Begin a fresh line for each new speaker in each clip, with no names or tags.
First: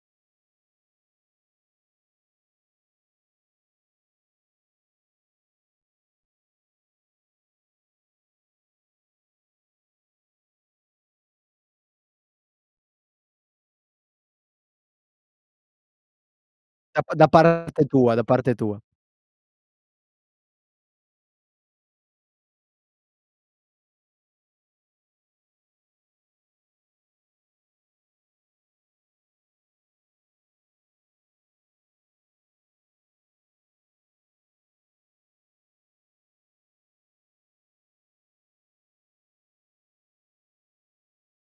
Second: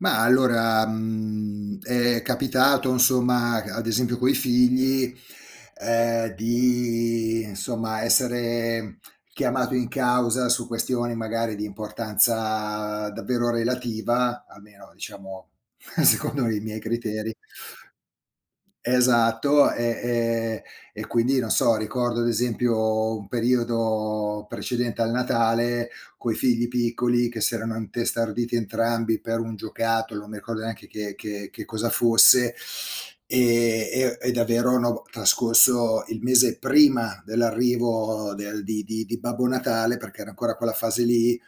Mah, allora, mhmm, è capitato, insomma, c ad esempio coi figli, ehm, di, insomma, essere chiamato in causa, su questioni magari di importanza davvero relativa, almeno, diciamo, secondo i miei
Da pa da
criteri.
parte tua, da parte tua.
Esatto, e e e quindi, non so, ricordo ad esempio, un periodo precedente al Natale, coi figli piccoli che si erano intestarditi entrambi per un giocattolo, non mi ricordo neanche che che che cosa fosse, e e e davvero, no, b trascorso il mese prima dell'arrivo del di di di Babbo Natale, perché era ancora quella fase lì,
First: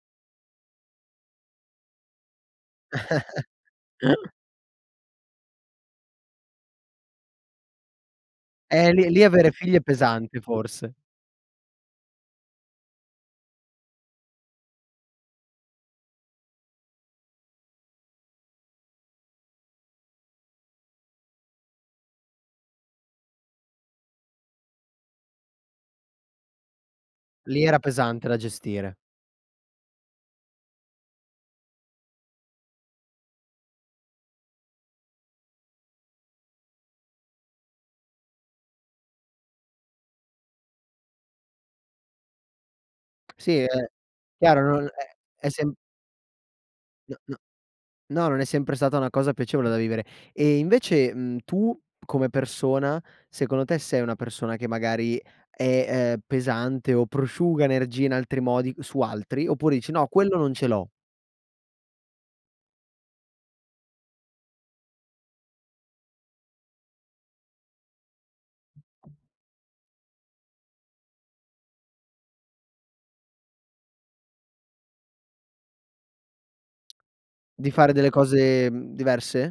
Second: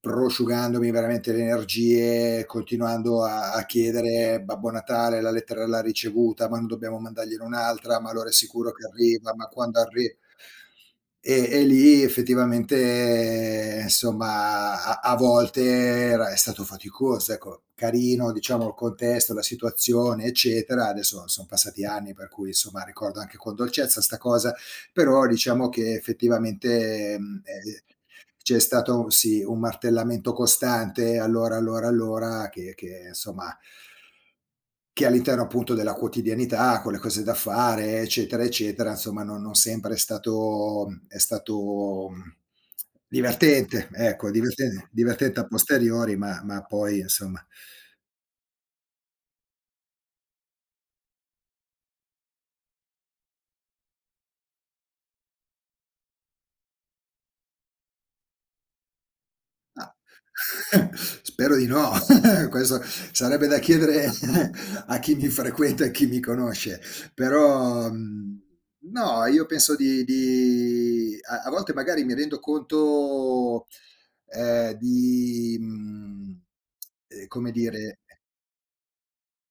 prosciugandomi veramente le energie, continuando a a chiedere: "Babbo Natale la lettera l'ha ricevuta? Ma non dobbiamo mandargliene un'altra? Ma allora è sicuro che
Eh lì lì
arriva? Ma
avere figli
quando
è
arri"
pesante forse.
E e lì, effettivamente, ehm, insomma, a a volte e era è stato faticoso, ecco, carino, diciamo il contesto, la situazione, eccetera. Adesso, son passati anni, per cui insomma, ricordo anche con dolcezza 'sta cosa, però, diciamo che, effettivamente, ehm,
Lì era
e
pesante da
c'è
gestire.
stato sì, un martellamento costante, "Allora, allora, allora", che che, insomma che all'interno, appunto, della quotidianità, con le cose da fare, eccetera, eccetera, insomma, non non sempre è stato è stato, mhmm,
Sì, è
divertente, ecco,
chiaro, non
divertene
è
divertente, a
è sem
posteriori, ma ma poi,
No, no,
insomma
no non è sempre stata una cosa piacevole da vivere. E invece, mhmm, tu come persona, secondo te sei una persona che magari è, uhm, pesante o prosciuga energia in altri modi su altri, oppure dici:
Ah.
"No, quello non ce l'ho".
Spero di no! Questo sarebbe da chiedere a chi mi frequenta, e chi mi conosce, però, mhmm, no, io penso di di a a volte, magari, mi rendo conto, ehm, di, mhmm, uhm, come
Di fare
dire,
delle
e
cose diverse?